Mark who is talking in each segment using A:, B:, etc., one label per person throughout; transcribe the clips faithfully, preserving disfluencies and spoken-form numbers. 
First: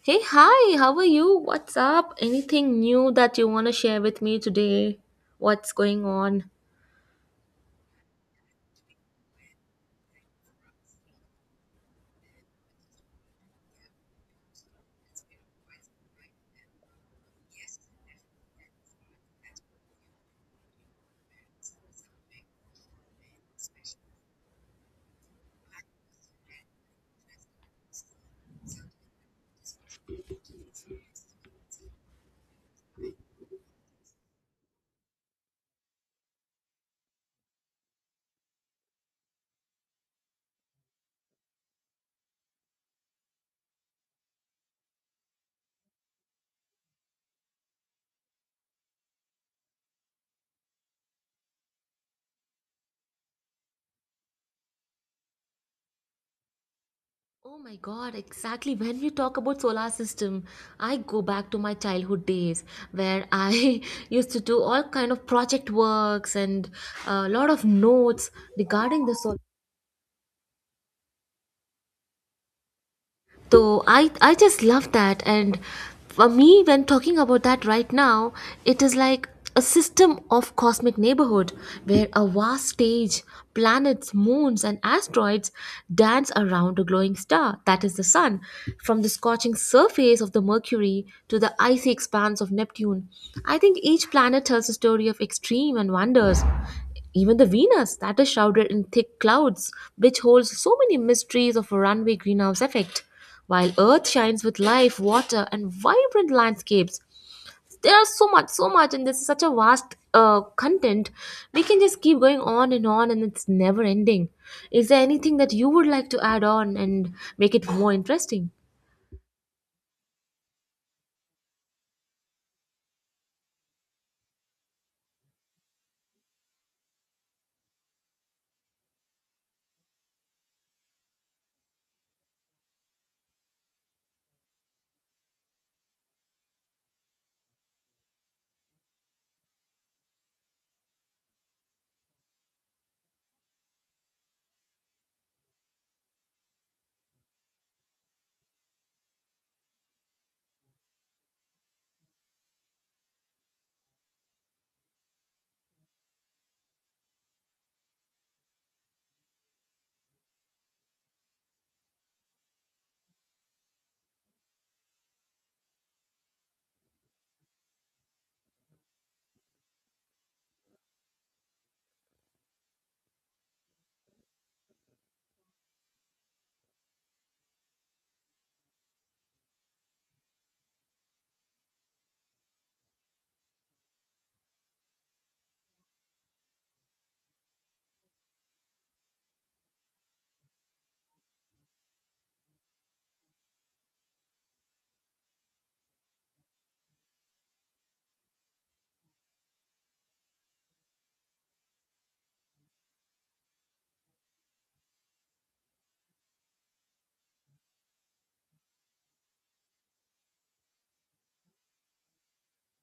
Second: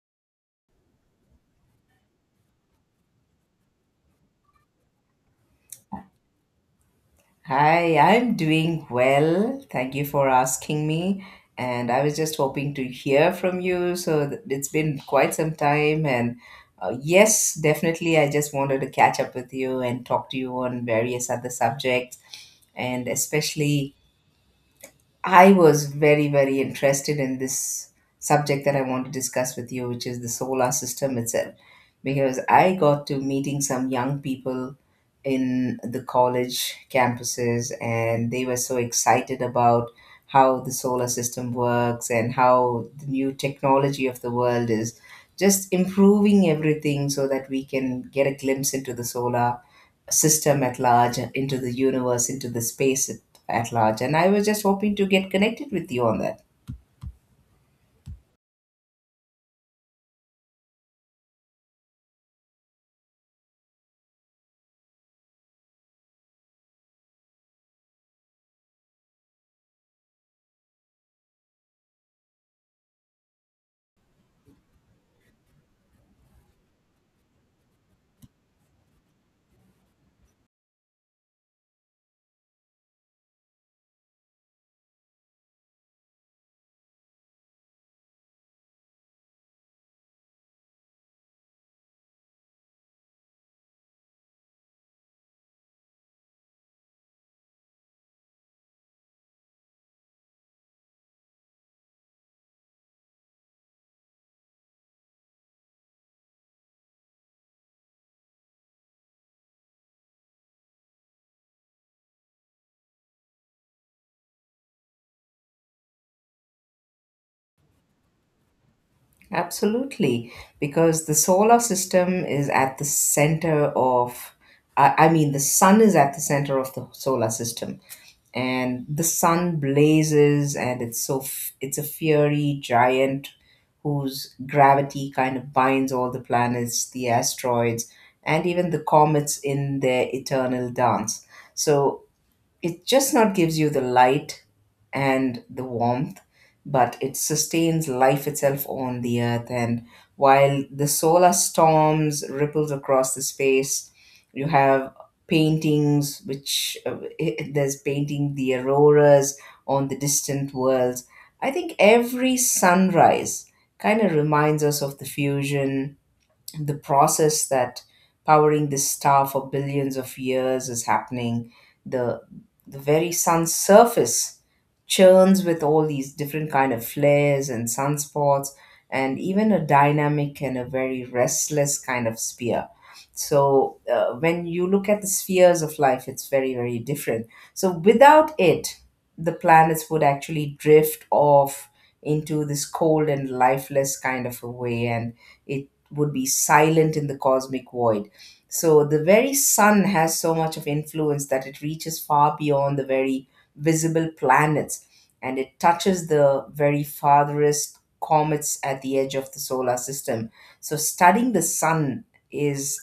A: Hey, hi, how are you? What's up? Anything new that you want to share with me today? What's going on?
B: Hi, I'm doing well. Thank you for asking me. And I was just hoping to hear from you. So th- it's been quite some time. And uh, yes, definitely, I just wanted to catch up with you and talk to you on various other subjects. And especially I was very, very interested in this subject that I want to discuss with you, which is the solar system itself, because I got to meeting some young people in the college campuses and they were so excited about how the solar system works and how the new technology of the world is just improving everything so that we can get a glimpse into the solar system at large, into the universe, into the space at, at large. And I was just hoping to get connected with you on that.
A: Oh my god, exactly. When we talk about solar system, I go back to my childhood days where I used to do all kind of project works and a lot of notes regarding the solar. So I I just love that. And for me, when talking about that right now, it is like a system of cosmic neighborhood, where a vast stage, planets, moons, and asteroids dance around a glowing star that is the sun. From the scorching surface of the Mercury to the icy expanse of Neptune, I think each planet tells a story of extreme and wonders. Even the Venus, that is shrouded in thick clouds, which holds so many mysteries of a runaway greenhouse effect. While Earth shines with life, water, and vibrant landscapes, there are so much, so much, and this is such a vast uh, content. We can just keep going on and on, and it's never ending. Is there anything that you would like to add on and make it more interesting?
B: Absolutely, because the solar system is at the center of, I I mean, the sun is at the center of the solar system, and the sun blazes, and it's so f- it's a fiery giant whose gravity kind of binds all the planets, the asteroids, and even the comets in their eternal dance. So it just not gives you the light and the warmth but it sustains life itself on the earth. And while the solar storms ripples across the space, you have paintings which uh, there's painting the auroras on the distant worlds. I think every sunrise kind of reminds us of the fusion, the process that powering this star for billions of years is happening. The the very sun's surface churns with all these different kind of flares and sunspots and even a dynamic and a very restless kind of sphere. So uh, when you look at the spheres of life, it's very, very different. So without it, the planets would actually drift off into this cold and lifeless kind of a way, and it would be silent in the cosmic void. So the very sun has so much of influence that it reaches far beyond the very visible planets, and it touches the very farthest comets at the edge of the solar system. So studying the sun is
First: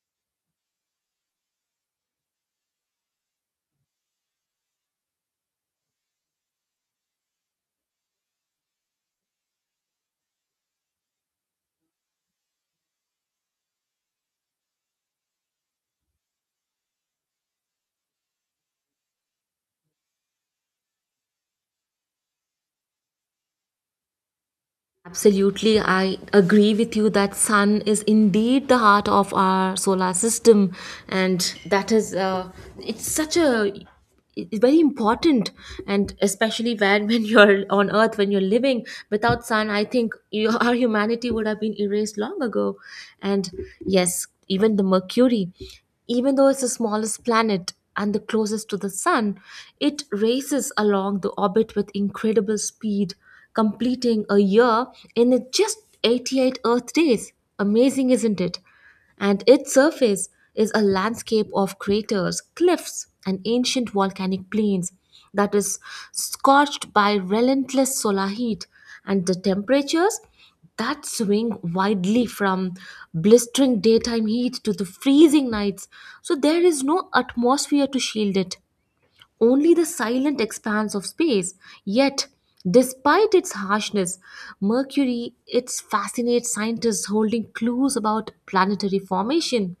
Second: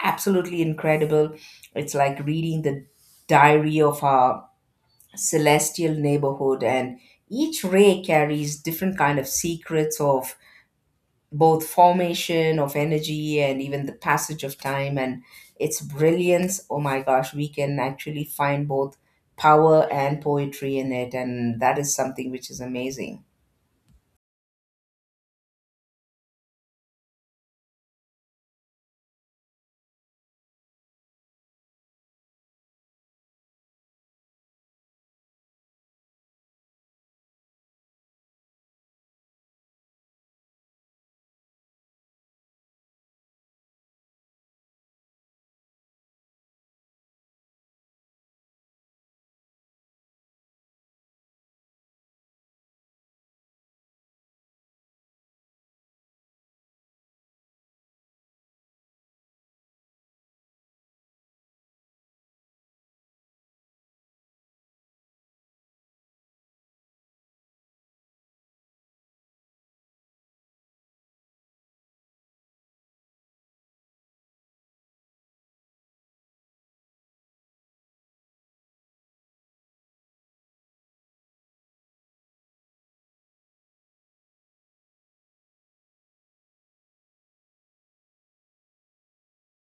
B: absolutely incredible. It's like reading the diary of our celestial neighborhood, and each ray carries different kind of secrets of both formation of energy and even the passage of time. And its brilliance, oh my gosh, we can actually find both power and poetry in it, and that is something which is amazing.
A: Absolutely, I agree with you that sun is indeed the heart of our solar system, and that is uh, it's such a, it's very important, and especially when when you're on Earth, when you're living without sun, I think you, our humanity would have been erased long ago. And yes, even the Mercury, even though it's the smallest planet and the closest to the sun, it races along the orbit with incredible speed, completing a year in just eighty-eight Earth days. Amazing, isn't it? And its surface is a landscape of craters, cliffs, and ancient volcanic plains that is scorched by relentless solar heat, and the temperatures that swing widely from blistering daytime heat to the freezing nights. So there is no atmosphere to shield it, only the silent expanse of space. Yet, despite its harshness, Mercury it fascinates scientists, holding clues about planetary formation.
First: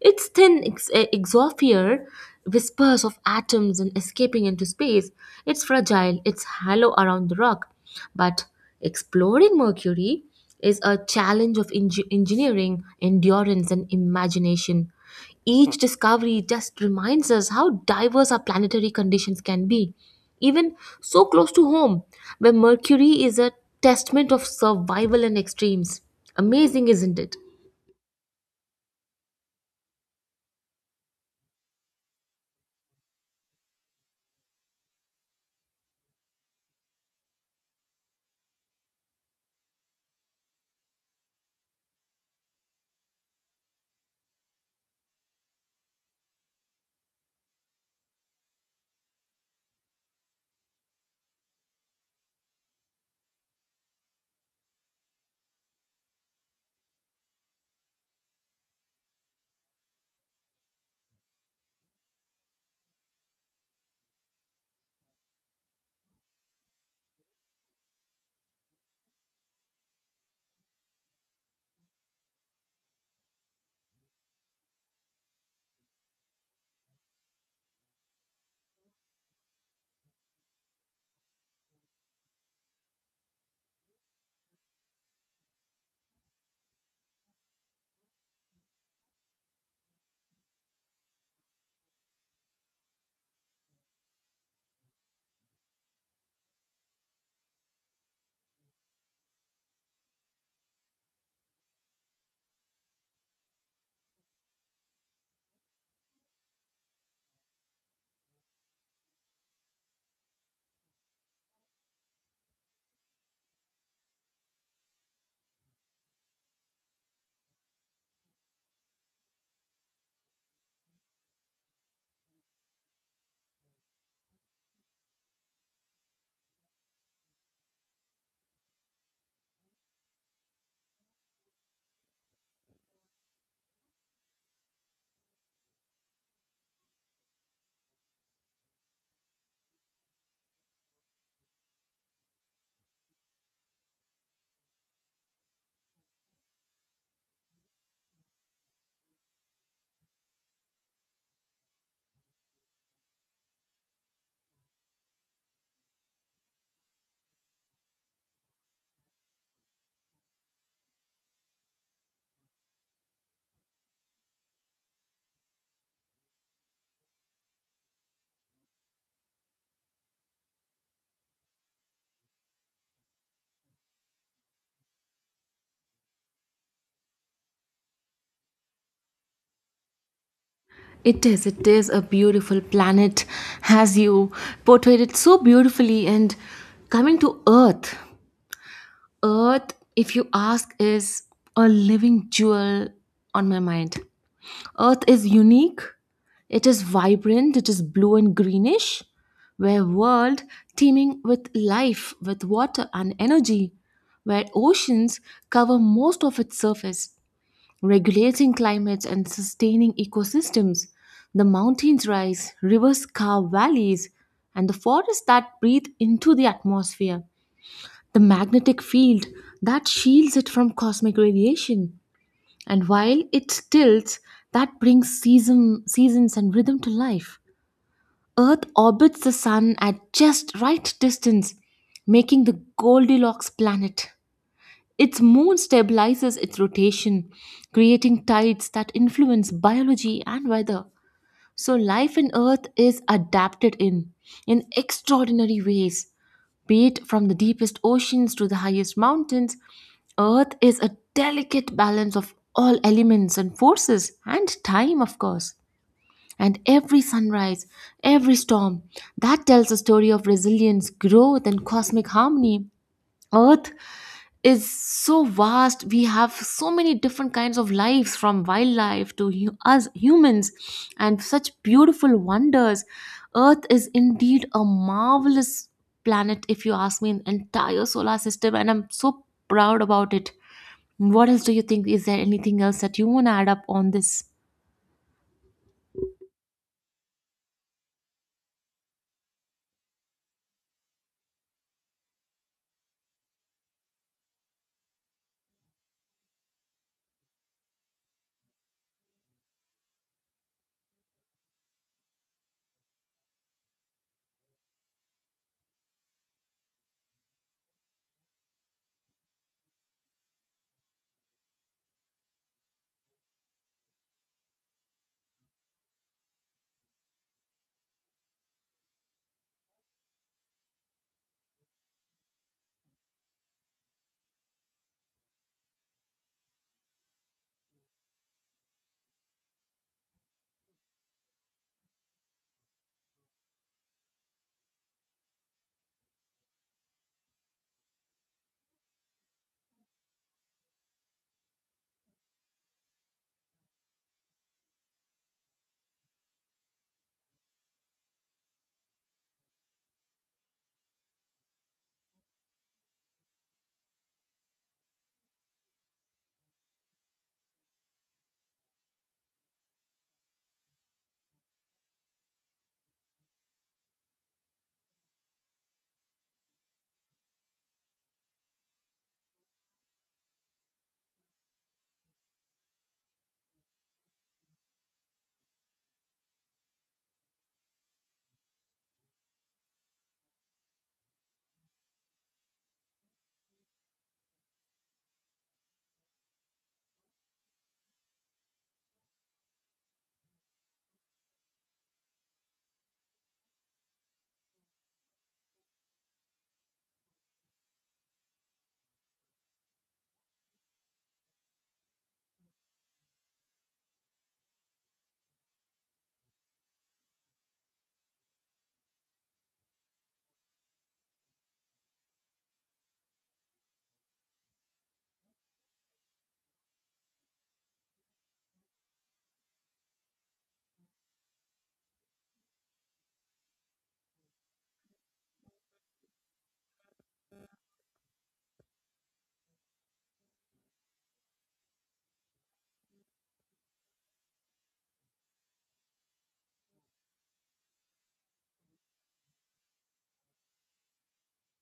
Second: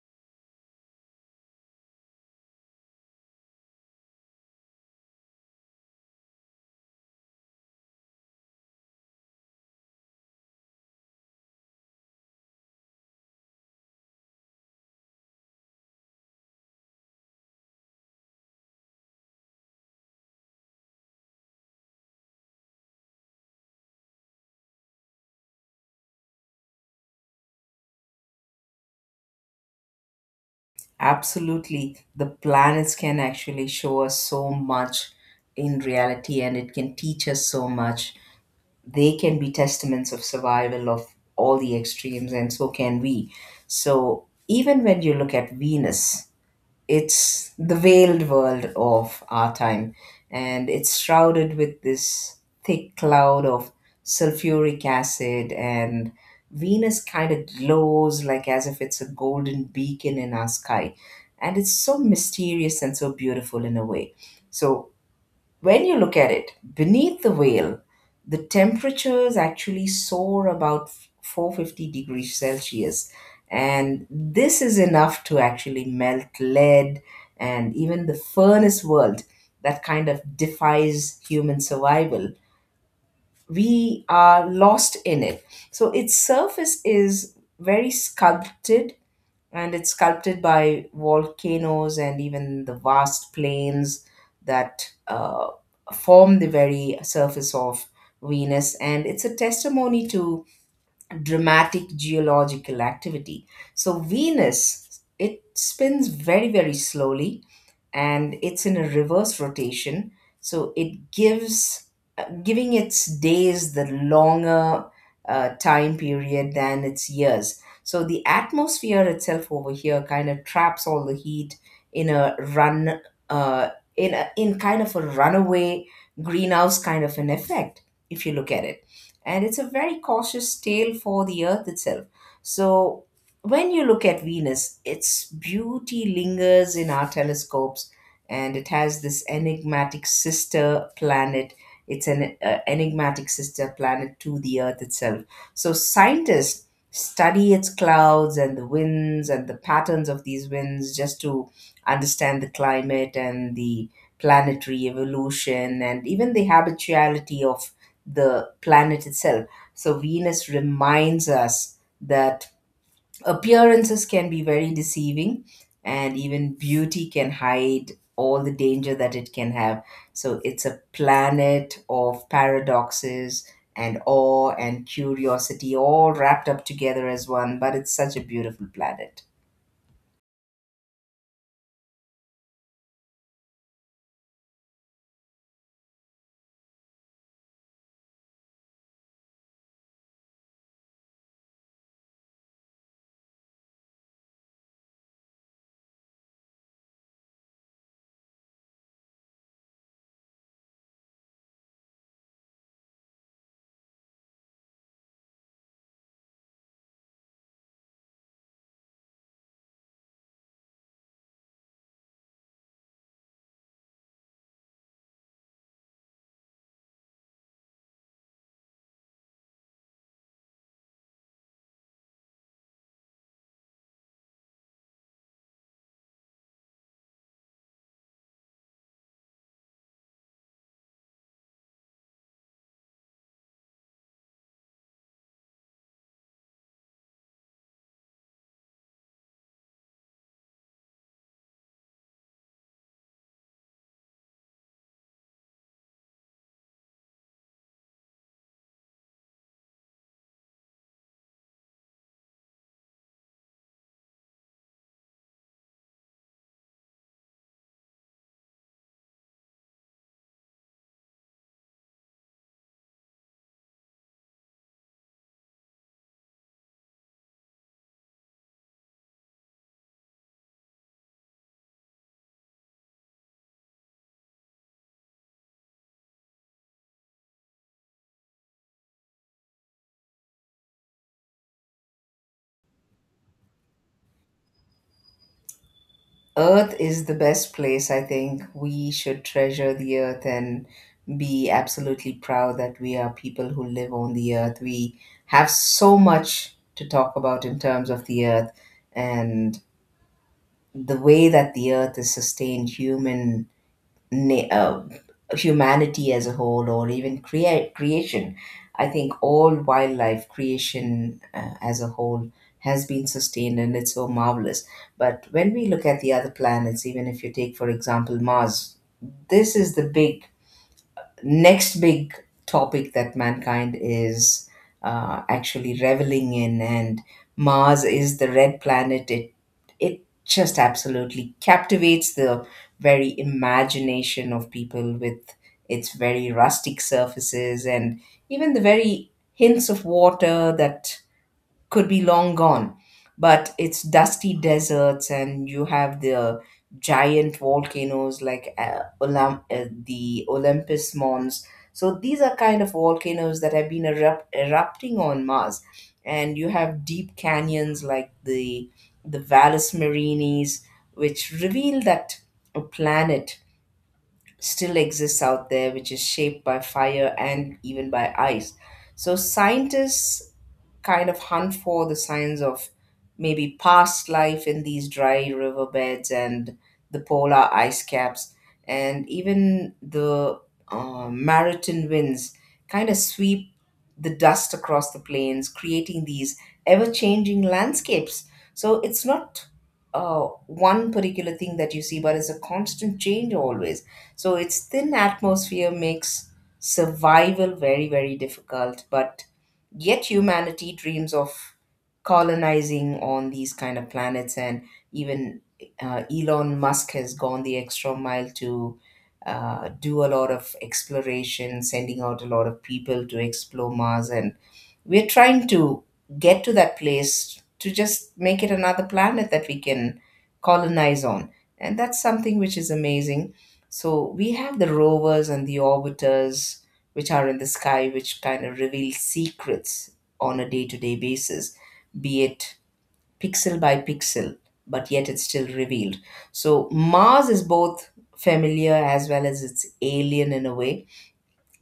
A: Its thin ex- eh, exosphere whispers of atoms and escaping into space. It's fragile, it's hollow around the rock. But exploring Mercury is a challenge of engi- engineering, endurance, and imagination. Each discovery just reminds us how diverse our planetary conditions can be, even so close to home, where Mercury is a testament of survival and extremes. Amazing, isn't it?
B: Absolutely, the planets can actually show us so much in reality, and it can teach us so much. They can be testaments of survival of all the extremes, and so can we. So even when you look at Venus, it's the veiled world of our time, and it's shrouded with this thick cloud of sulfuric acid. And Venus kind of glows like as if it's a golden beacon in our sky, and it's so mysterious and so beautiful in a way. So when you look at it, beneath the veil, the temperatures actually soar about four hundred fifty degrees Celsius. And this is enough to actually melt lead, and even the furnace world that kind of defies human survival. We are lost in it. So its surface is very sculpted, and it's sculpted by volcanoes and even the vast plains that uh, form the very surface of Venus, and it's a testimony to dramatic geological activity. So, Venus, it spins very, very slowly, and it's in a reverse rotation, so it gives uh, giving its days the longer uh, time period than its years. So the atmosphere itself over here kind of traps all the heat in a run uh, in a, in kind of a runaway greenhouse kind of an effect if you look at it, and it's a very cautious tale for the earth itself. So when you look at Venus, its beauty lingers in our telescopes, and it has this enigmatic sister planet. It's an uh, enigmatic sister planet to the Earth itself. So scientists study its clouds and the winds and the patterns of these winds just to understand the climate and the planetary evolution and even the habituality of the planet itself. So Venus reminds us that appearances can be very deceiving, and even beauty can hide all the danger that it can have. So it's a planet of paradoxes and awe and curiosity all wrapped up together as one, but it's such a beautiful planet.
A: It is. It is a beautiful planet, as you portrayed it so beautifully. And coming to Earth, Earth, if you ask, is a living jewel on my mind. Earth is unique, it is vibrant, it is blue and greenish, where world teeming with life, with water and energy, where oceans cover most of its surface, regulating climates and sustaining ecosystems. The mountains rise, rivers carve valleys, and the forests that breathe into the atmosphere. The magnetic field that shields it from cosmic radiation. And while it tilts, that brings season, seasons and rhythm to life. Earth orbits the sun at just right distance, making the Goldilocks planet. Its moon stabilizes its rotation, creating tides that influence biology and weather. So, life in Earth is adapted in, in extraordinary ways. Be it from the deepest oceans to the highest mountains, Earth is a delicate balance of all elements and forces and time, of course. And every sunrise, every storm, that tells a story of resilience, growth, and cosmic harmony. Earth is so vast, we have so many different kinds of lives, from wildlife to hu- us humans, and such beautiful wonders. Earth is indeed a marvelous planet, if you ask me, in entire solar system, and I'm so proud about it. What else do you think? Is there anything else that you want to add up on this?
B: Earth is the best place. I think we should treasure the earth and be absolutely proud that we are people who live on the earth. We have so much to talk about in terms of the earth, and the way that the earth is sustained human na- uh, humanity as a whole, or even create creation. I think all wildlife creation uh, as a whole has been sustained, and it's so marvelous. But when we look at the other planets, even if you take for example Mars, this is the big next big topic that mankind is uh, actually reveling in. And Mars is the red planet. It it just absolutely captivates the very imagination of people with its very rustic surfaces and even the very hints of water that could be long gone. But it's dusty deserts, and you have the giant volcanoes like uh, Olymp- uh, the Olympus Mons. So these are kind of volcanoes that have been erupt- erupting on Mars, and you have deep canyons like the the Valles Marine's, which reveal that a planet still exists out there, which is shaped by fire and even by ice. So scientists kind of hunt for the signs of maybe past life in these dry riverbeds and the polar ice caps and even the uh, maritime winds kind of sweep the dust across the plains, creating these ever-changing landscapes. So it's not uh, one particular thing that you see, but it's a constant change always. So its thin atmosphere makes survival very, very difficult, but yet humanity dreams of colonizing on these kind of planets. And even uh, Elon Musk has gone the extra mile to uh, do a lot of exploration, sending out a lot of people to explore Mars, and we're trying to get to that place to just make it another planet that we can colonize on. And that's something which is amazing. So we have the rovers and the orbiters which are in the sky, which kind of reveal secrets on a day to day basis, be it pixel by pixel, but yet it's still revealed. So Mars is both familiar as well as it's alien in a way,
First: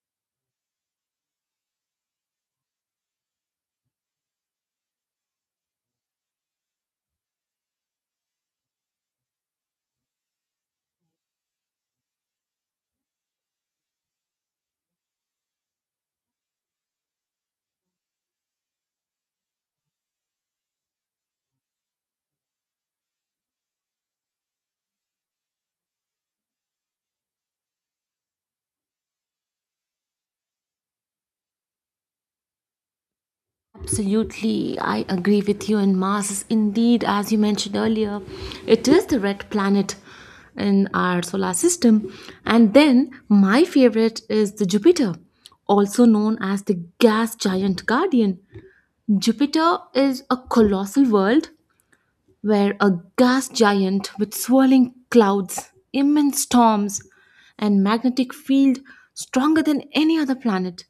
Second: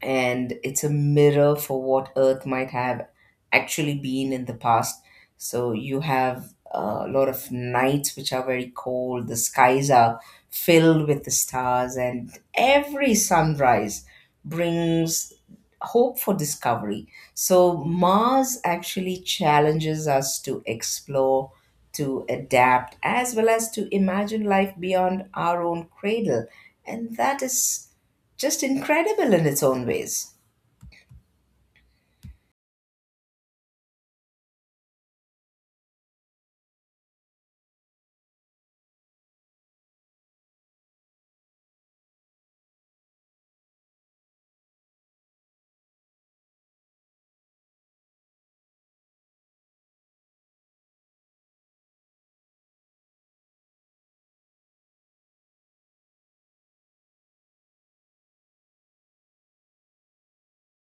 B: and it's a mirror for what Earth might have actually been in the past. So you have a lot of nights which are very cold, the skies are filled with the stars, and every sunrise brings hope for discovery. So Mars actually challenges us to explore. To adapt as well as to imagine life beyond our own cradle. And that is just incredible in its own ways.
A: Absolutely, I agree with you. And Mars is indeed, as you mentioned earlier, it is the red planet in our solar system. And then my favorite is the Jupiter, also known as the gas giant guardian. Jupiter is a colossal world, where a gas giant with swirling clouds, immense storms, and magnetic field stronger than any other planet.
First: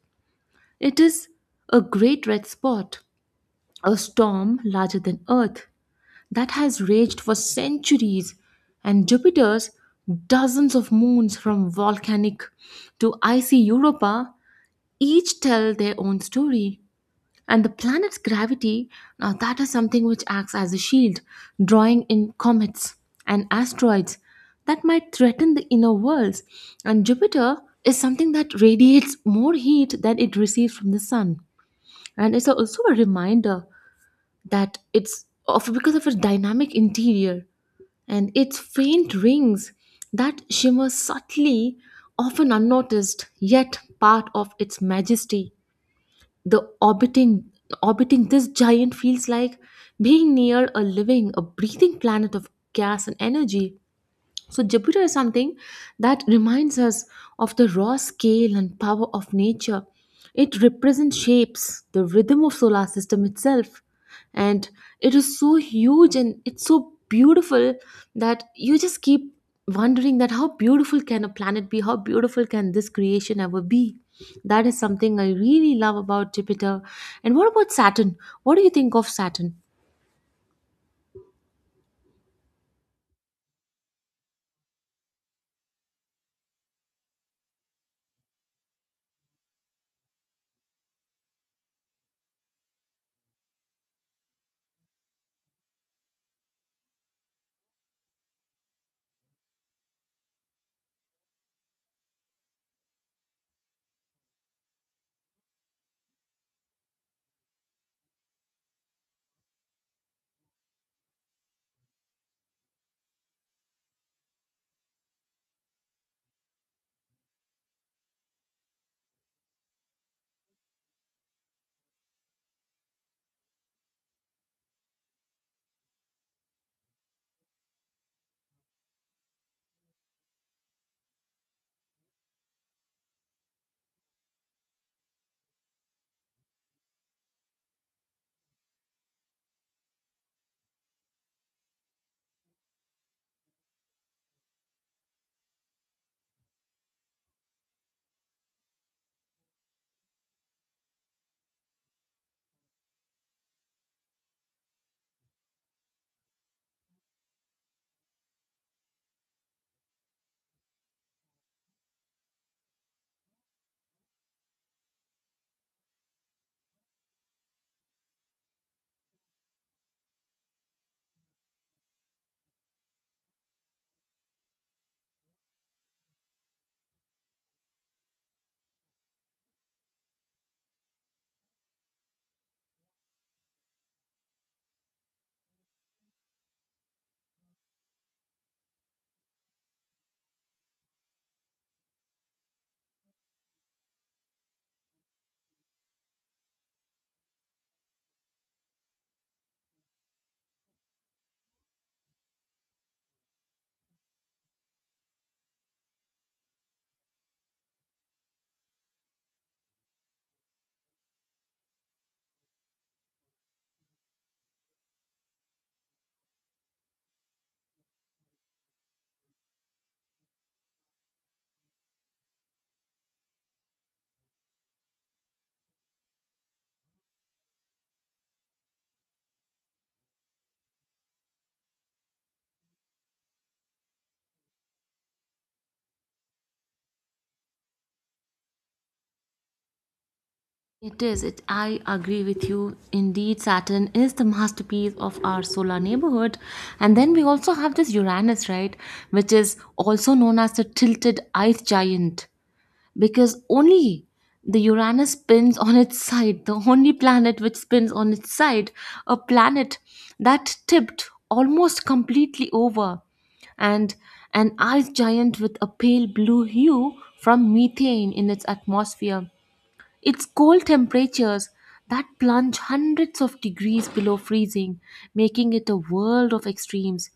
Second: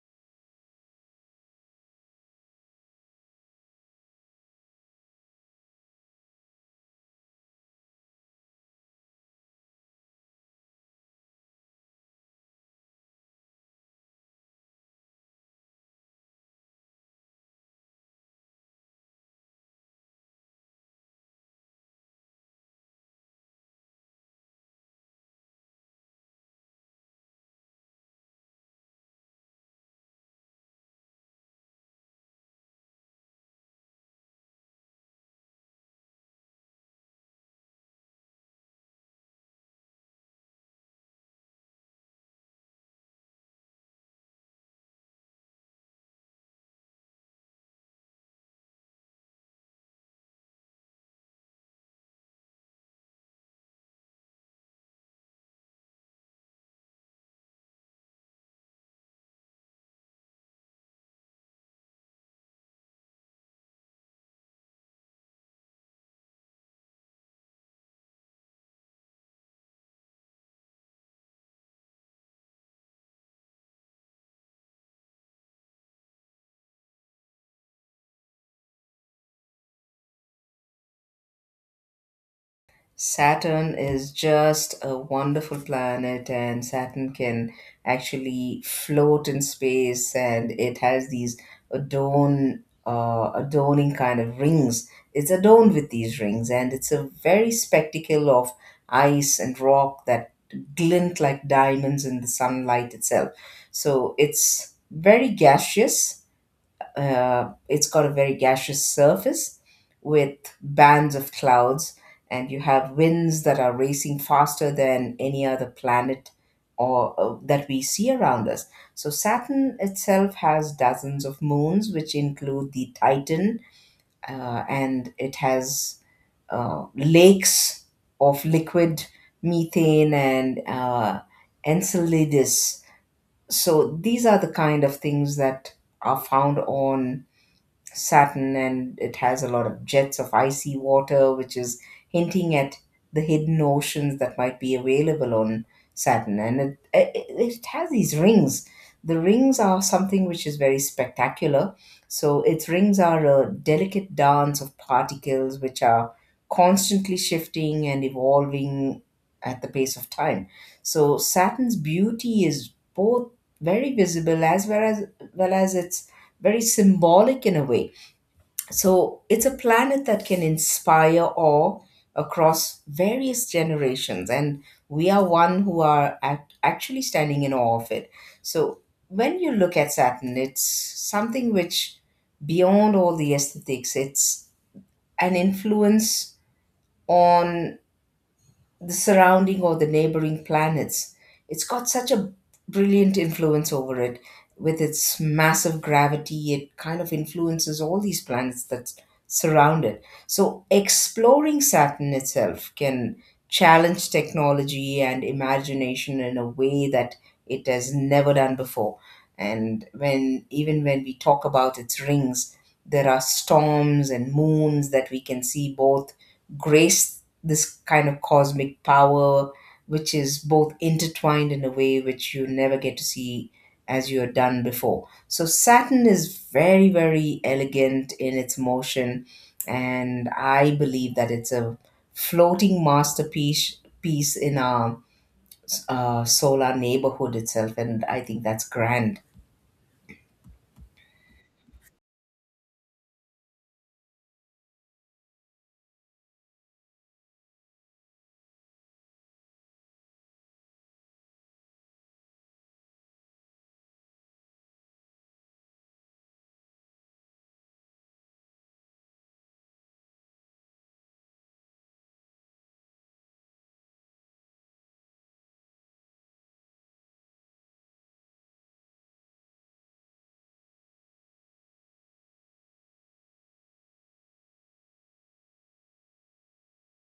A: It is a great red spot, a storm larger than Earth that has raged for centuries, and Jupiter's dozens of moons, from volcanic to icy Europa, each tell their own story. And the planet's gravity, now that is something which acts as a shield, drawing in comets and asteroids that might threaten the inner worlds. And Jupiter is something that radiates more heat than it receives from the sun. And it's also a reminder that it's of because of its dynamic interior and its faint rings that shimmer subtly, often unnoticed, yet part of its majesty. The orbiting orbiting this giant feels like being near a living, a breathing planet of gas and energy. So Jupiter is something that reminds us of the raw scale and power of nature. It represents shapes, the rhythm of solar system itself. And it is so huge and it's so beautiful that you just keep wondering that how beautiful can a planet be? How beautiful can this creation ever be? That is something I really love about Jupiter. And what about Saturn? What do you think of Saturn?
B: Saturn is just a wonderful planet, and Saturn can actually float in space, and it has these adorn, uh, adorning kind of rings. It's adorned with these rings, and it's a very spectacle of ice and rock that glint like diamonds in the sunlight itself. So it's very gaseous. Uh, it's got a very gaseous surface with bands of clouds, and you have winds that are racing faster than any other planet or uh, that we see around us. So Saturn itself has dozens of moons, which include the Titan, uh, and it has uh, lakes of liquid methane, and uh, Enceladus. So these are the kind of things that are found on Saturn, and it has a lot of jets of icy water, which is hinting at the hidden oceans that might be available on Saturn. And it, it, it has these rings. The rings are something which is very spectacular. So, its rings are a delicate dance of particles which are constantly shifting and evolving at the pace of time. So, Saturn's beauty is both very visible as well as, well as its very symbolic in a way. So it's a planet that can inspire awe across various generations, and we are one who are act- actually standing in awe of it. So when you look at Saturn, it's something which, beyond all the aesthetics, it's an influence on the surrounding or the neighboring planets. It's got such a brilliant influence over it. With its massive gravity, it kind of influences all these planets that surround it. So, exploring Saturn itself can challenge technology and imagination in a way that it has never done before. And when even when we talk about its rings, there are storms and moons that we can see both grace this kind of cosmic power which is both intertwined in a way which you never get to see as you are done before. So Saturn is very, very elegant in its motion, and I believe that it's a floating masterpiece piece in our uh, solar neighborhood itself, and I think that's grand.
A: It is. It, I agree with you. Indeed, Saturn is the masterpiece of our solar neighborhood. And then we also have this Uranus, right? Which is also known as the tilted ice giant, because only the Uranus spins on its side, the only planet which spins on its side, a planet that tipped almost completely over, and an ice giant with a pale blue hue from methane in its atmosphere. It's cold temperatures that plunge hundreds of degrees below freezing, making it a world of extremes.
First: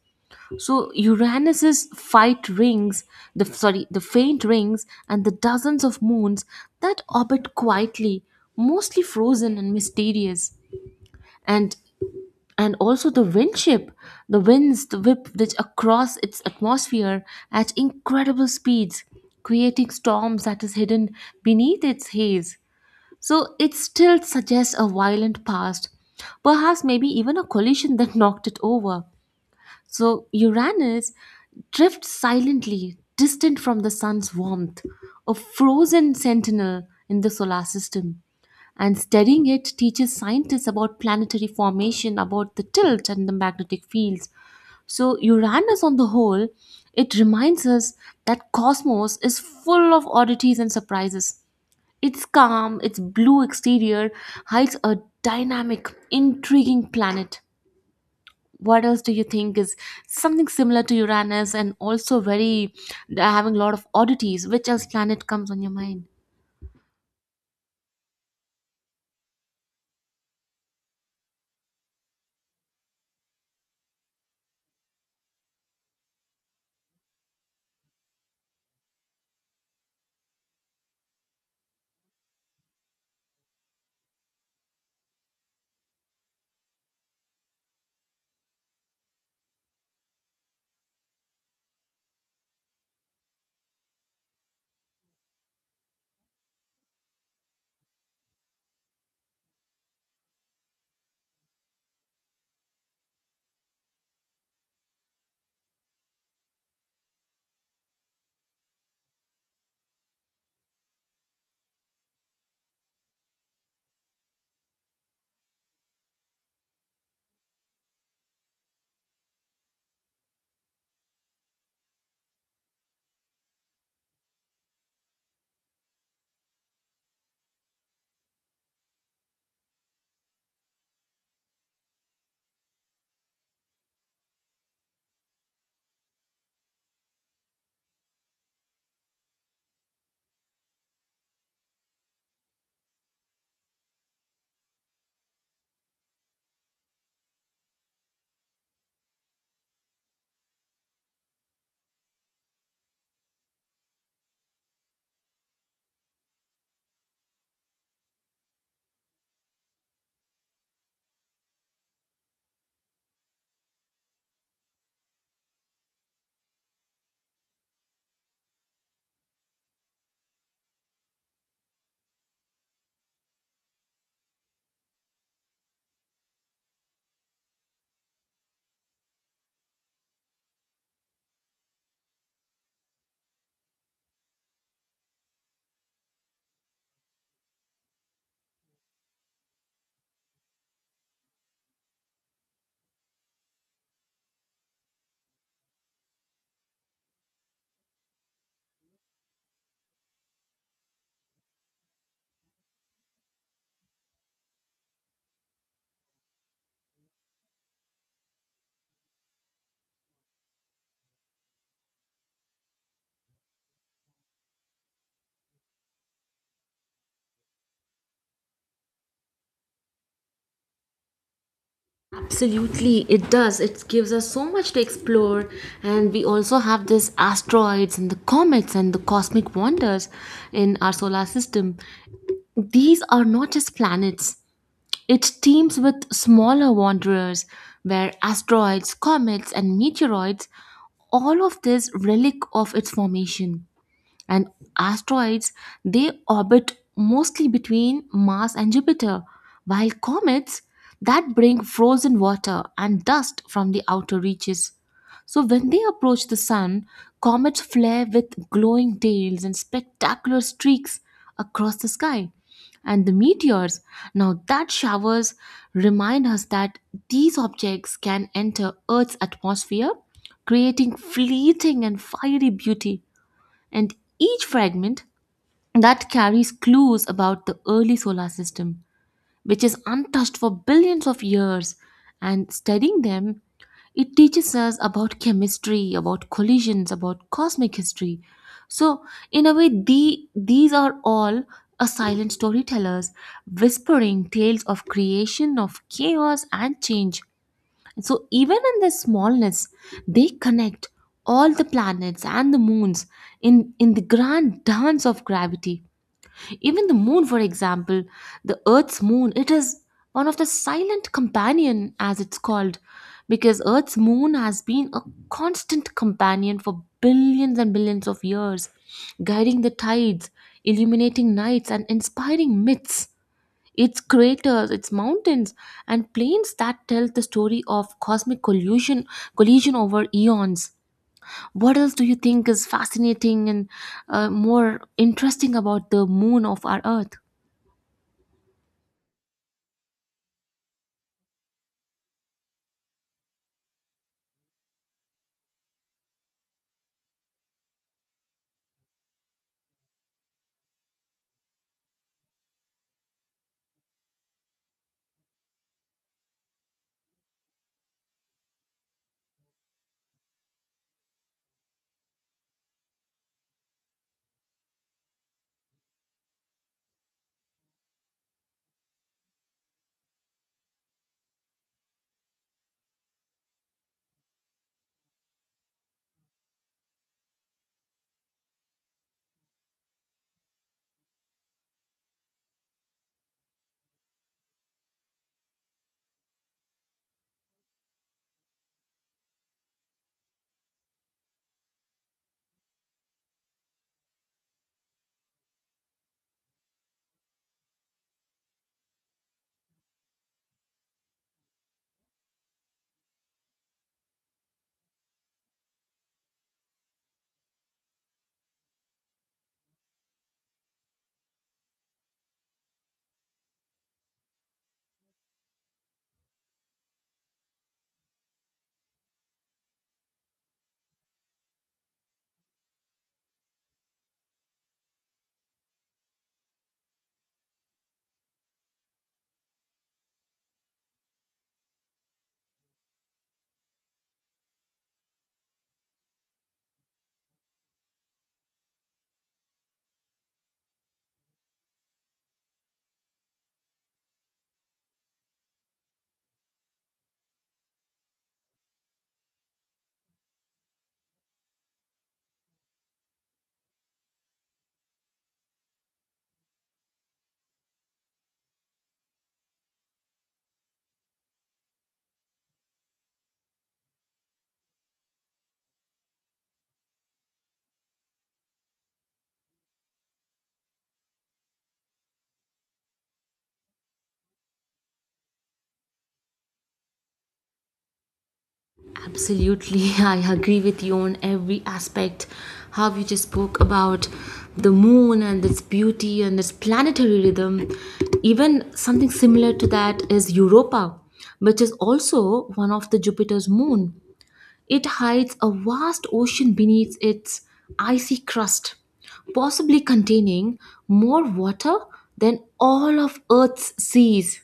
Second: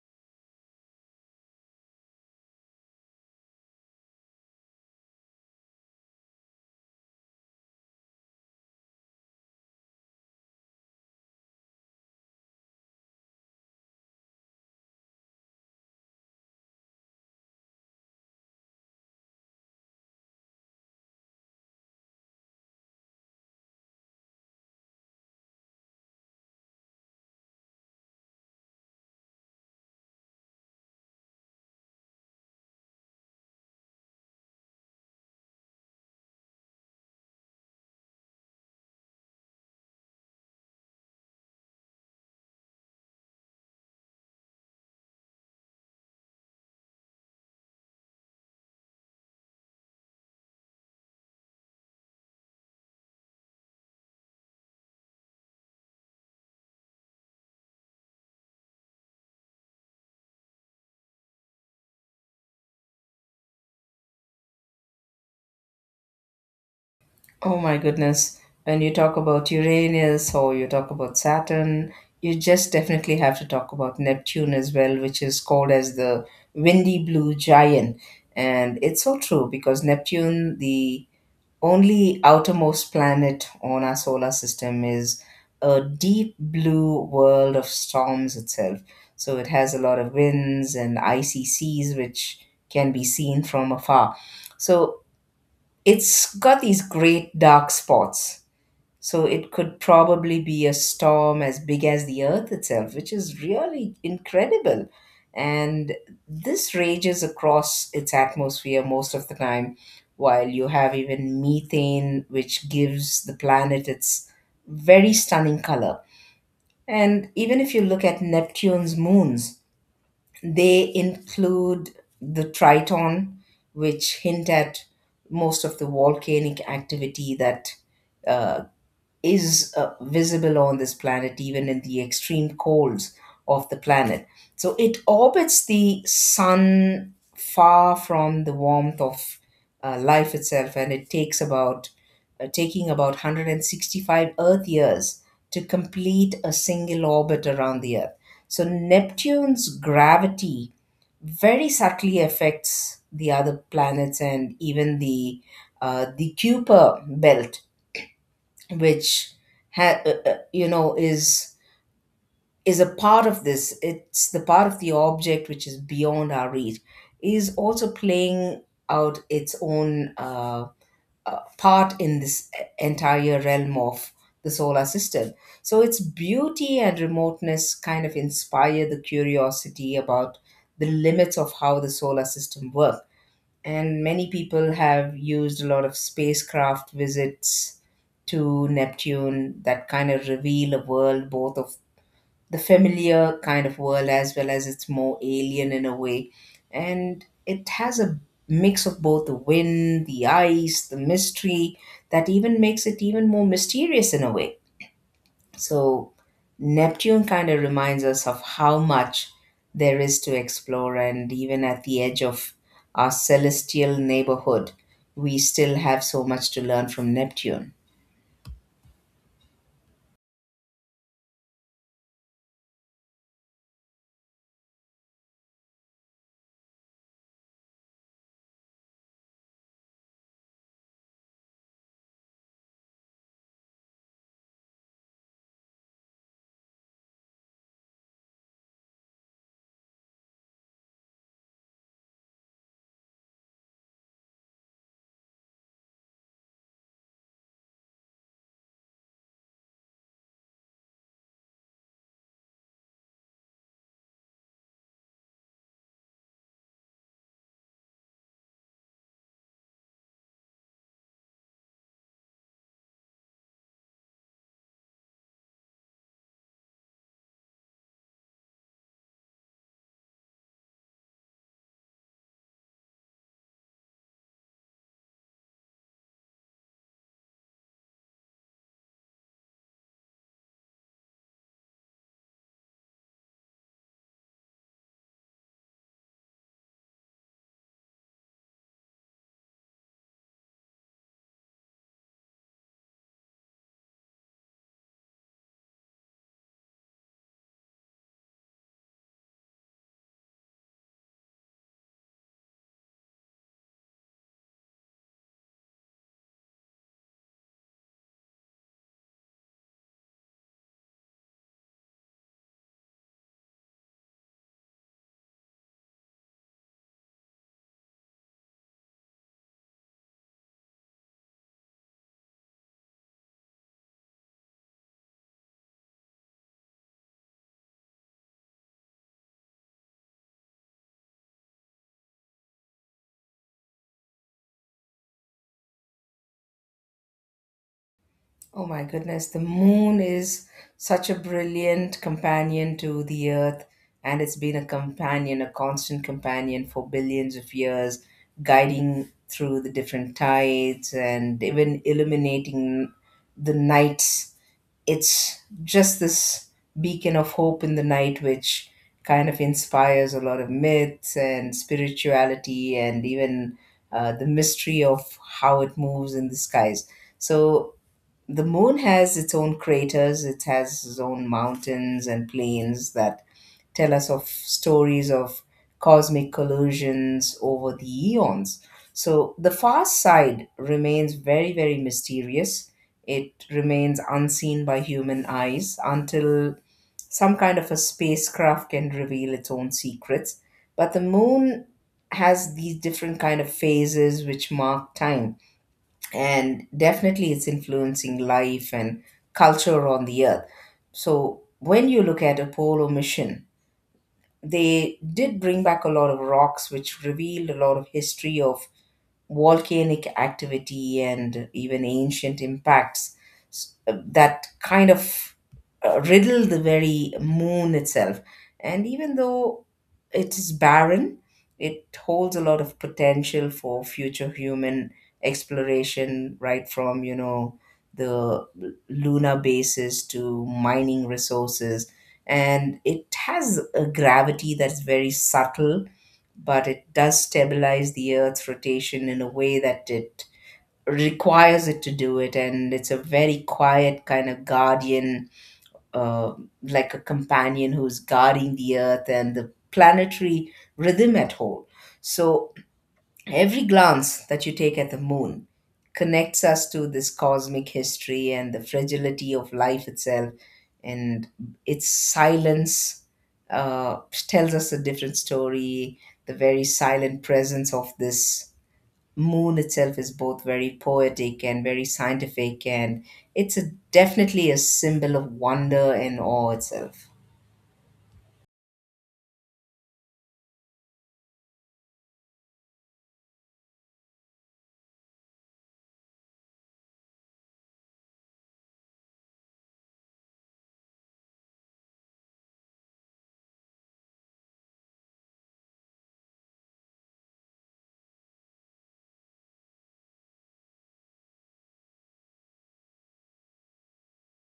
A: So Uranus's fight rings, the sorry, the faint rings, and the dozens of moons that orbit quietly, mostly frozen and mysterious. And and also the windship, the winds the whip which across its atmosphere at incredible speeds, creating storms that is hidden beneath its haze. So it still suggests a violent past, perhaps maybe even a collision that knocked it over. So Uranus drifts silently, distant from the sun's warmth, a frozen sentinel in the solar system. And studying it teaches scientists about planetary formation, about the tilt and the magnetic fields. So Uranus on the whole, it reminds us that cosmos is full of oddities and surprises. Its calm, its blue exterior hides a dynamic, intriguing planet. What else do you think is something similar to Uranus and also very uh, having a lot of oddities? Which else planet comes on your mind?
B: Oh my goodness. When you talk about Uranus or you talk about Saturn, you just definitely have to talk about Neptune as well, which is called as the windy blue giant. And it's so true because Neptune, the only outermost planet on our solar system, is a deep blue world of storms itself. So it has a lot of winds and icy seas, which can be seen from afar. So it's got these great dark spots. So it could probably be a storm as big as the earth itself, which is really incredible. And this rages across its atmosphere most of the time, while you have even methane, which gives the planet its very stunning color. And even if you look at Neptune's moons, they include the Triton, which hint at most of the volcanic activity that uh, is uh, visible on this planet, even in the extreme colds of the planet. So it orbits the sun far from the warmth of uh, life itself, and it takes about uh, taking about one hundred sixty-five Earth years to complete a single orbit around the Earth. So Neptune's gravity very subtly affects the other planets and even the uh, the Kuiper belt, which ha- uh, uh, you know is is a part of this. It's the part of the object which is beyond our reach. Is also playing out its own uh, uh, part in this e, entire realm of the solar system. So its beauty and remoteness kind of inspire the curiosity about the limits of how the solar system works, and many people have used a lot of spacecraft visits to Neptune that kind of reveal a world both of the familiar kind of world as well as it's more alien in a way. And it has a mix of both the wind, the ice, the mystery that even makes it even more mysterious in a way. So, Neptune kind of reminds us of how much there is to explore, and even at the edge of our celestial neighborhood, we still have so much to learn from Neptune.
A: Absolutely, it does. It gives us so much to explore, and we also have this asteroids and the comets and the cosmic wonders in our solar system. These are not just planets, it teams with smaller wanderers, where asteroids, comets, and meteoroids, all of this relic of its formation. And asteroids, they orbit mostly between Mars and Jupiter, while comets that bring frozen water and dust from the outer reaches. So when they approach the sun, comets flare with glowing tails and spectacular streaks across the sky. And the meteors, now that showers remind us that these objects can enter Earth's atmosphere, creating fleeting and fiery beauty. And each fragment that carries clues about the early solar system, which is untouched for billions of years. And studying them, it teaches us about chemistry, about collisions, about cosmic history. So in a way, the, these are all a silent storytellers, whispering tales of creation, of chaos and change. So, even in their smallness, they connect all the planets and the moons in, in the grand dance of gravity. Even the moon, for example, the Earth's moon, it is one of the silent companion, as it's called, because Earth's moon has been a constant companion for billions and billions of years, guiding the tides, illuminating nights, and inspiring myths. Its craters, its mountains, and plains that tell the story of cosmic collision, collision over eons. What else do you think is fascinating and uh, more interesting about the moon of our Earth?
B: Oh my goodness, the moon is such a brilliant companion to the earth, and it's been a companion, a constant companion for billions of years, guiding through the different tides and even illuminating the nights. It's just this beacon of hope in the night which kind of inspires a lot of myths and spirituality, and even uh, the mystery of how it moves in the skies. So the moon has its own craters, it has its own mountains and plains that tell us of stories of cosmic collisions over the eons. So the far side remains very, very mysterious. It remains unseen by human eyes until some kind of a spacecraft can reveal its own secrets. But the moon has these different kind of phases which mark time, and definitely it's influencing life and culture on the earth. So when you look at Apollo mission, they did bring back a lot of rocks, which revealed a lot of history of volcanic activity and even ancient impacts s- that kind of uh, riddle the very moon itself. And even though it is barren, it holds a lot of potential for future human exploration, right from, you know, the lunar bases to mining resources. And it has a gravity that's very subtle, but it does stabilize the Earth's rotation in a way that it requires it to do it. And it's a very quiet kind of guardian, uh, like a companion who's guarding the Earth and the planetary rhythm at whole. So every glance that you take at the moon connects us to this cosmic history and the fragility of life itself, and its silence uh, tells us a different story. The very silent presence of this moon itself is both very poetic and very scientific, and it's a, definitely a symbol of wonder and awe itself.
A: Absolutely, I agree with you on every aspect. How you just spoke about the moon and its beauty and its planetary rhythm. Even something similar to that is Europa, which is also one of the Jupiter's moon. It hides a vast ocean beneath its icy crust, possibly containing more water than all of Earth's seas.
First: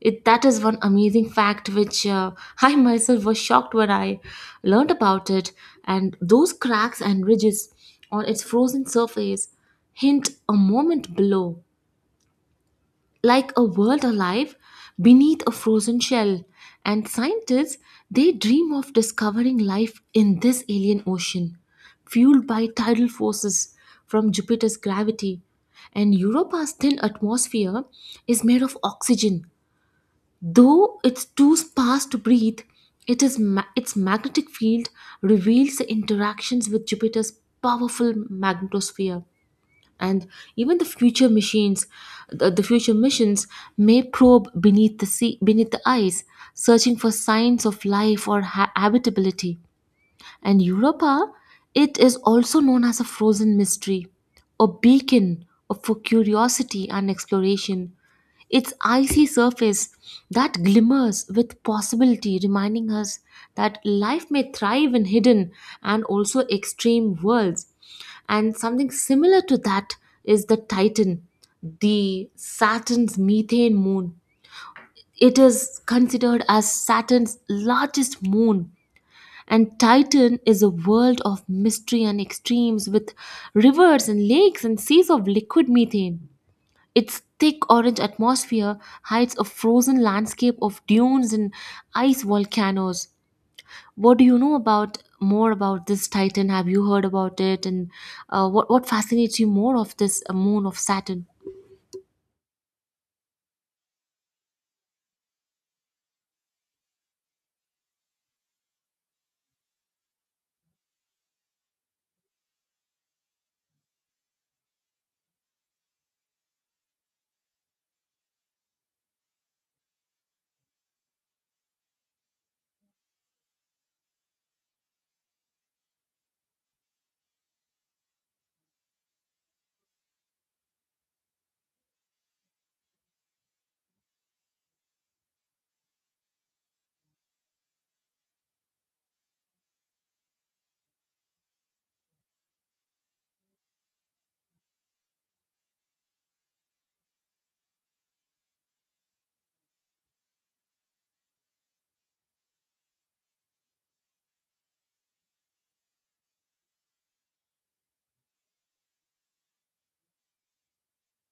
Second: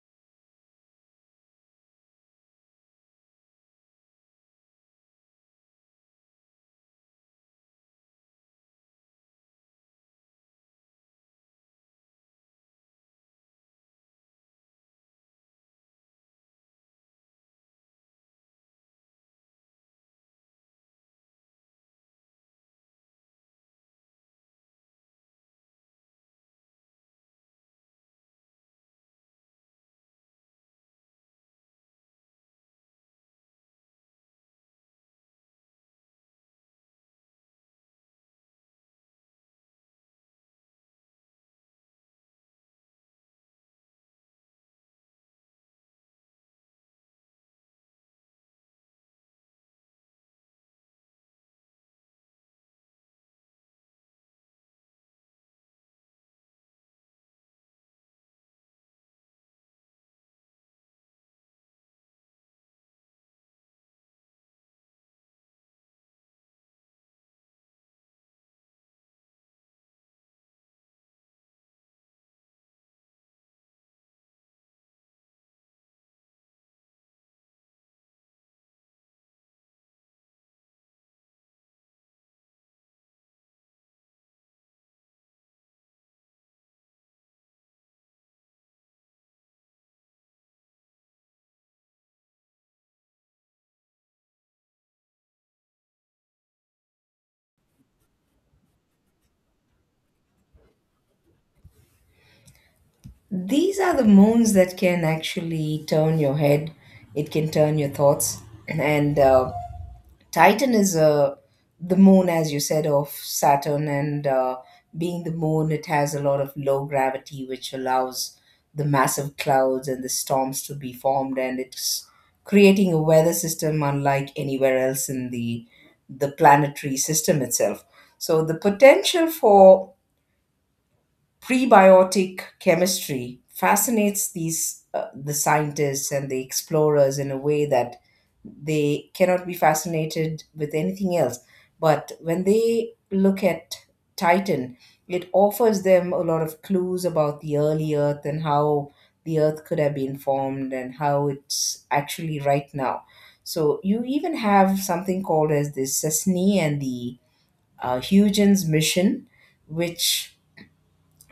A: It, that is one amazing fact which uh, I myself was shocked when I learned about it. And those cracks and ridges on its frozen surface hint a moment below, like a world alive beneath a frozen shell. And scientists, they dream of discovering life in this alien ocean, fueled by tidal forces from Jupiter's gravity. And Europa's thin atmosphere is made of oxygen, though it's too sparse to breathe. It is ma- its magnetic field reveals the interactions with Jupiter's powerful magnetosphere. And even the future machines, the, the future missions may probe beneath the sea, beneath the ice, searching for signs of life or ha- habitability. And Europa, it is also known as a frozen mystery, a beacon of- for curiosity and exploration. Its icy surface that glimmers with possibility, reminding us that life may thrive in hidden and also extreme worlds. And something similar to that is the Titan, the Saturn's methane moon. It is considered as Saturn's largest moon, and Titan is a world of mystery and extremes with rivers and lakes and seas of liquid methane. Its thick orange atmosphere hides a frozen landscape of dunes and ice volcanoes. What do you know about more about this Titan? Have you heard about it? And uh, what what fascinates you more of this uh, moon of Saturn?
B: These are the moons that can actually turn your head. It can turn your thoughts. And uh, Titan is uh, the moon, as you said, of Saturn. And uh, being the moon, it has a lot of low gravity, which allows the massive clouds and the storms to be formed. And it's creating a weather system unlike anywhere else in the the planetary system itself. So the potential for prebiotic chemistry fascinates these uh, the scientists and the explorers in a way that they cannot be fascinated with anything else, but when they look at Titan, it offers them a lot of clues about the early earth and how the earth could have been formed and how it's actually right now. So you even have something called as the Cessna and the uh, Huygens mission, which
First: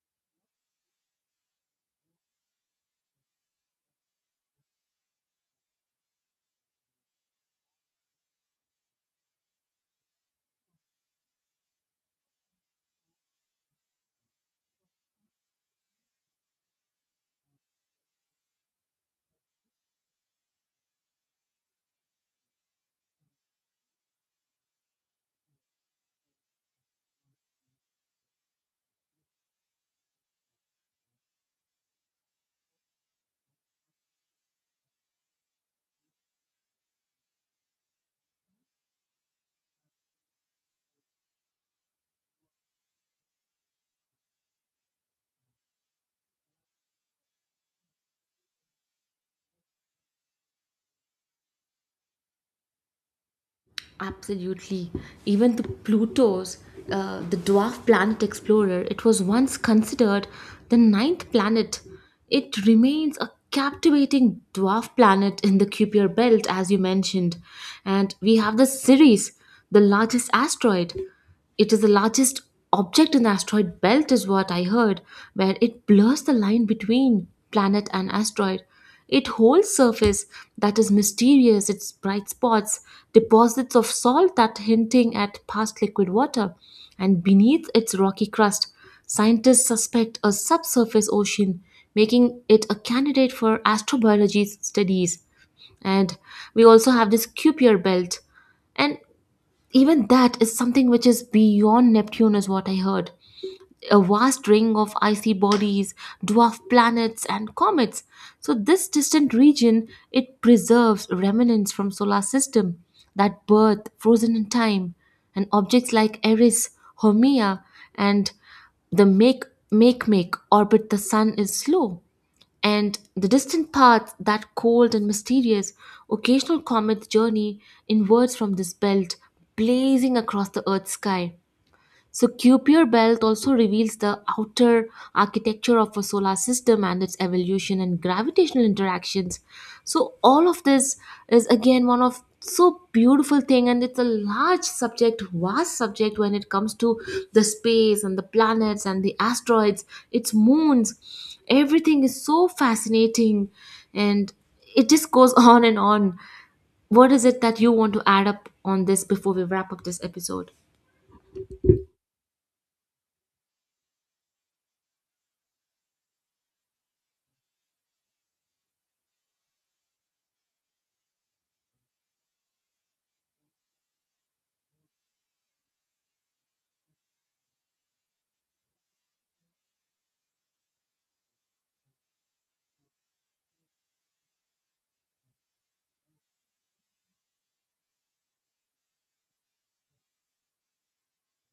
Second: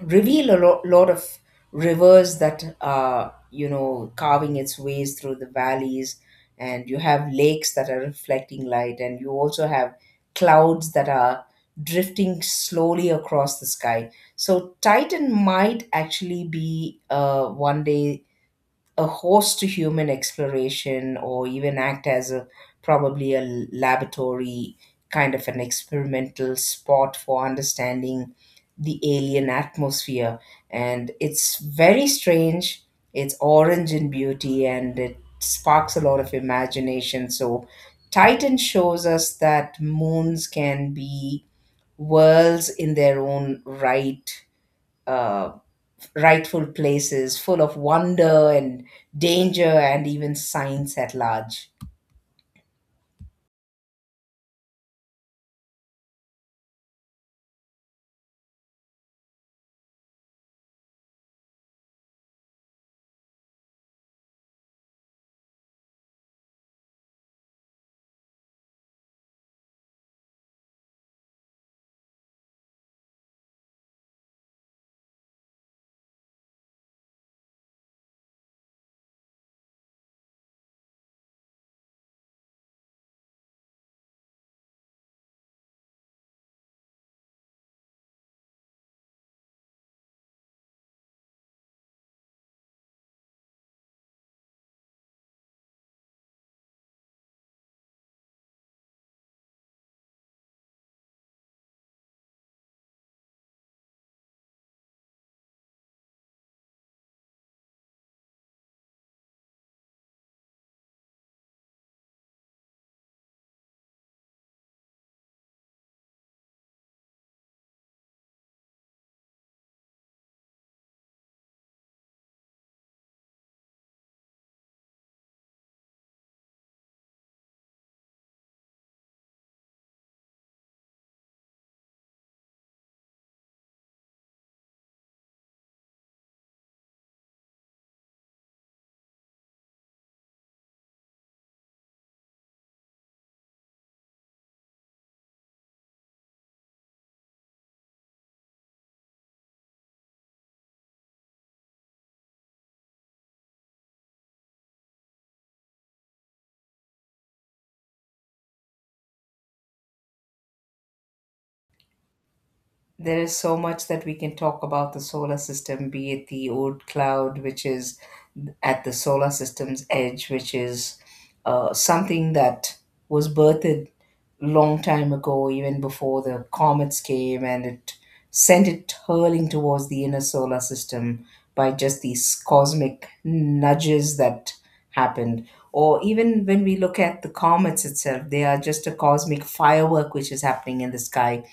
B: reveal a lo- lot of rivers that are, you know, carving its ways through the valleys, and you have lakes that are reflecting light, and you also have clouds that are drifting slowly across the sky. So Titan might actually be, uh, one day, a host to human exploration, or even act as a probably a laboratory kind of an experimental spot for understanding the alien atmosphere. And it's very strange. It's orange in beauty, and it sparks a lot of imagination. So Titan shows us that moons can be worlds in their own right, uh, rightful places, full of wonder and danger and even science at large.
A: Absolutely. Even the Pluto's, uh, the dwarf planet explorer, it was once considered the ninth planet. It remains a captivating dwarf planet in the Kuiper belt, as you mentioned. And we have the Ceres, the largest asteroid. It is the largest object in the asteroid belt, is what I heard, where it blurs the line between planet and asteroid. It holds surface that is mysterious, its bright spots, deposits of salt that hinting at past liquid water, and beneath its rocky crust, scientists suspect a subsurface ocean, making it a candidate for astrobiology studies. And we also have this Kuiper belt, and even that is something which is beyond Neptune, is what I heard. A vast ring of icy bodies, dwarf planets, and comets. So this distant region it preserves remnants from solar system that birth frozen in time, and objects like Eris, Haumea, and the make make make orbit the sun is slow, and the distant path that cold and mysterious. Occasional comet journey inwards from this belt, blazing across the Earth's sky. So Kuiper belt also reveals the outer architecture of a solar system and its evolution and gravitational interactions. So all of this is again one of so beautiful thing, and it's a large subject, vast subject, when it comes to the space and the planets and the asteroids, its moons. Everything is so fascinating, and it just goes on and on. What is it that you want to add up on this before we wrap up this episode?
B: There is so much that we can talk about the solar system, be it the old cloud, which is at the solar system's edge, which is uh, something that was birthed long time ago, even before the comets came, and it sent it hurling towards the inner solar system by just these cosmic nudges that happened. Or even when we look at the comets itself, they are just a cosmic firework which is happening in the sky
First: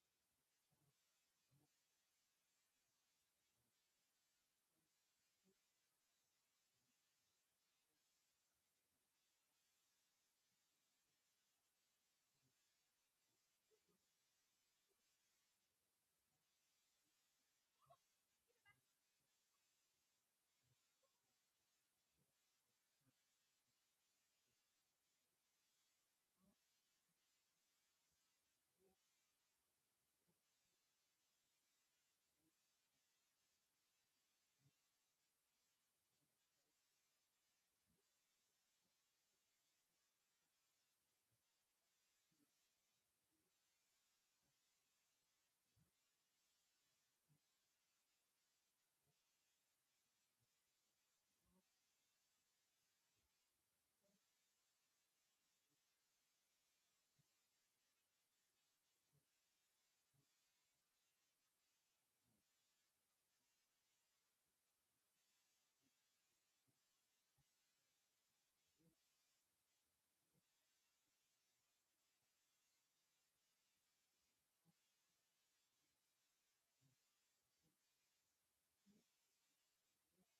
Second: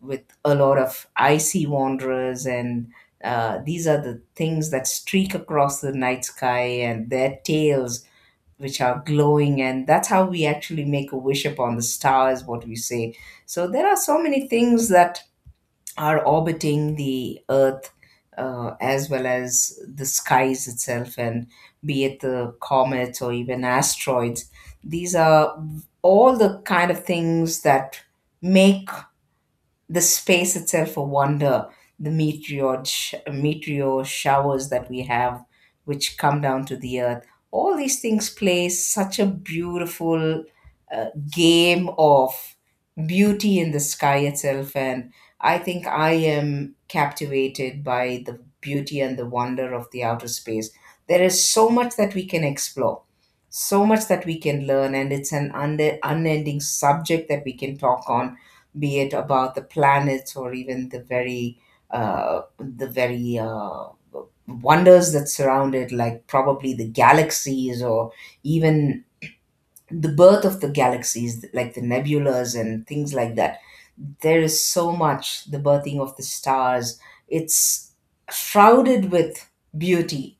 B: with a lot of icy wanderers, and uh, these are the things that streak across the night sky and their tails which are glowing, and that's how we actually make a wish upon the stars, what we say. So there are so many things that are orbiting the earth, uh, as well as the skies itself, and be it the comets or even asteroids, these are all the kind of things that make the space itself a wonder. The meteor sh- meteor showers that we have, which come down to the earth, all these things play such a beautiful uh, game of beauty in the sky itself. And I think I am captivated by the beauty and the wonder of the outer space. There is so much that we can explore, so much that we can learn, and it's an under, unending subject that we can talk on, be it about the planets or even the very uh, the very uh, wonders that surround it, like probably the galaxies, or even the birth of the galaxies, like the nebulas and things like that. There is so much the birthing of the stars. It's shrouded with beauty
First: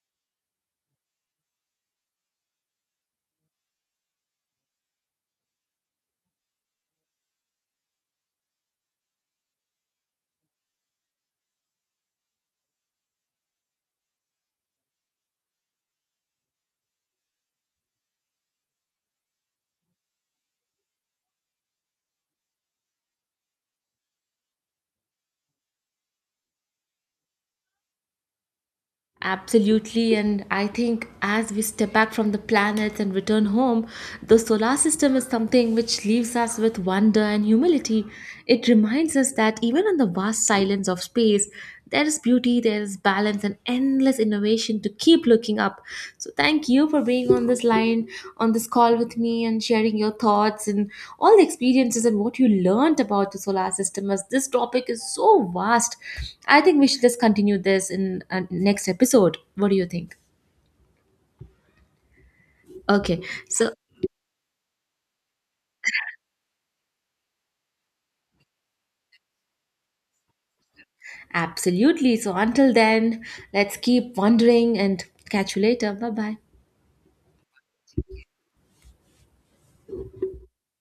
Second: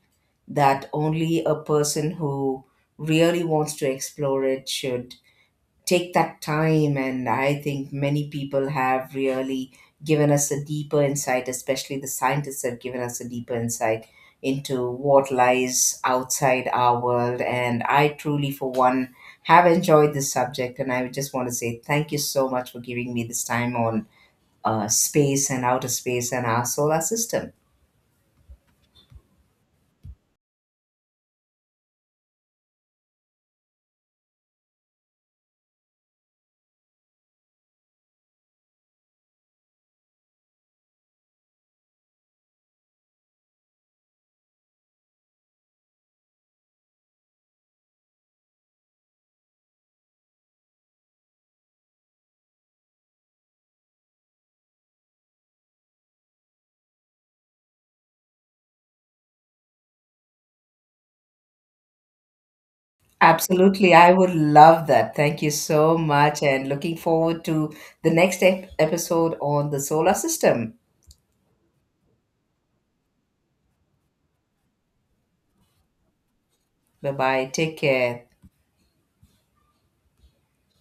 B: that only a person who really wants to explore it should take that time. And I think many people have really given us a deeper insight, especially the scientists have given us a deeper insight into what lies outside our world. And I truly, for one, have enjoyed this subject, and I just want to say thank you so much for giving me this time on uh, space and outer space and our solar system.
A: Absolutely, and I think as we step back from the planet and return home, the solar system is something which leaves us with wonder and humility. It reminds us that even in the vast silence of space, there is beauty, there is balance, and endless innovation to keep looking up. So thank you for being on this line, on this call with me, and sharing your thoughts and all the experiences and what you learned about the solar system, as this topic is so vast. I think we should just continue this in uh, next episode. What do you think? Okay. So
B: Absolutely, I would love that. Thank you so much, and looking forward to the next ep- episode on the solar system.
A: absolutely. So until then, let's keep wondering and catch you later. Bye bye.
B: Bye bye. Take care.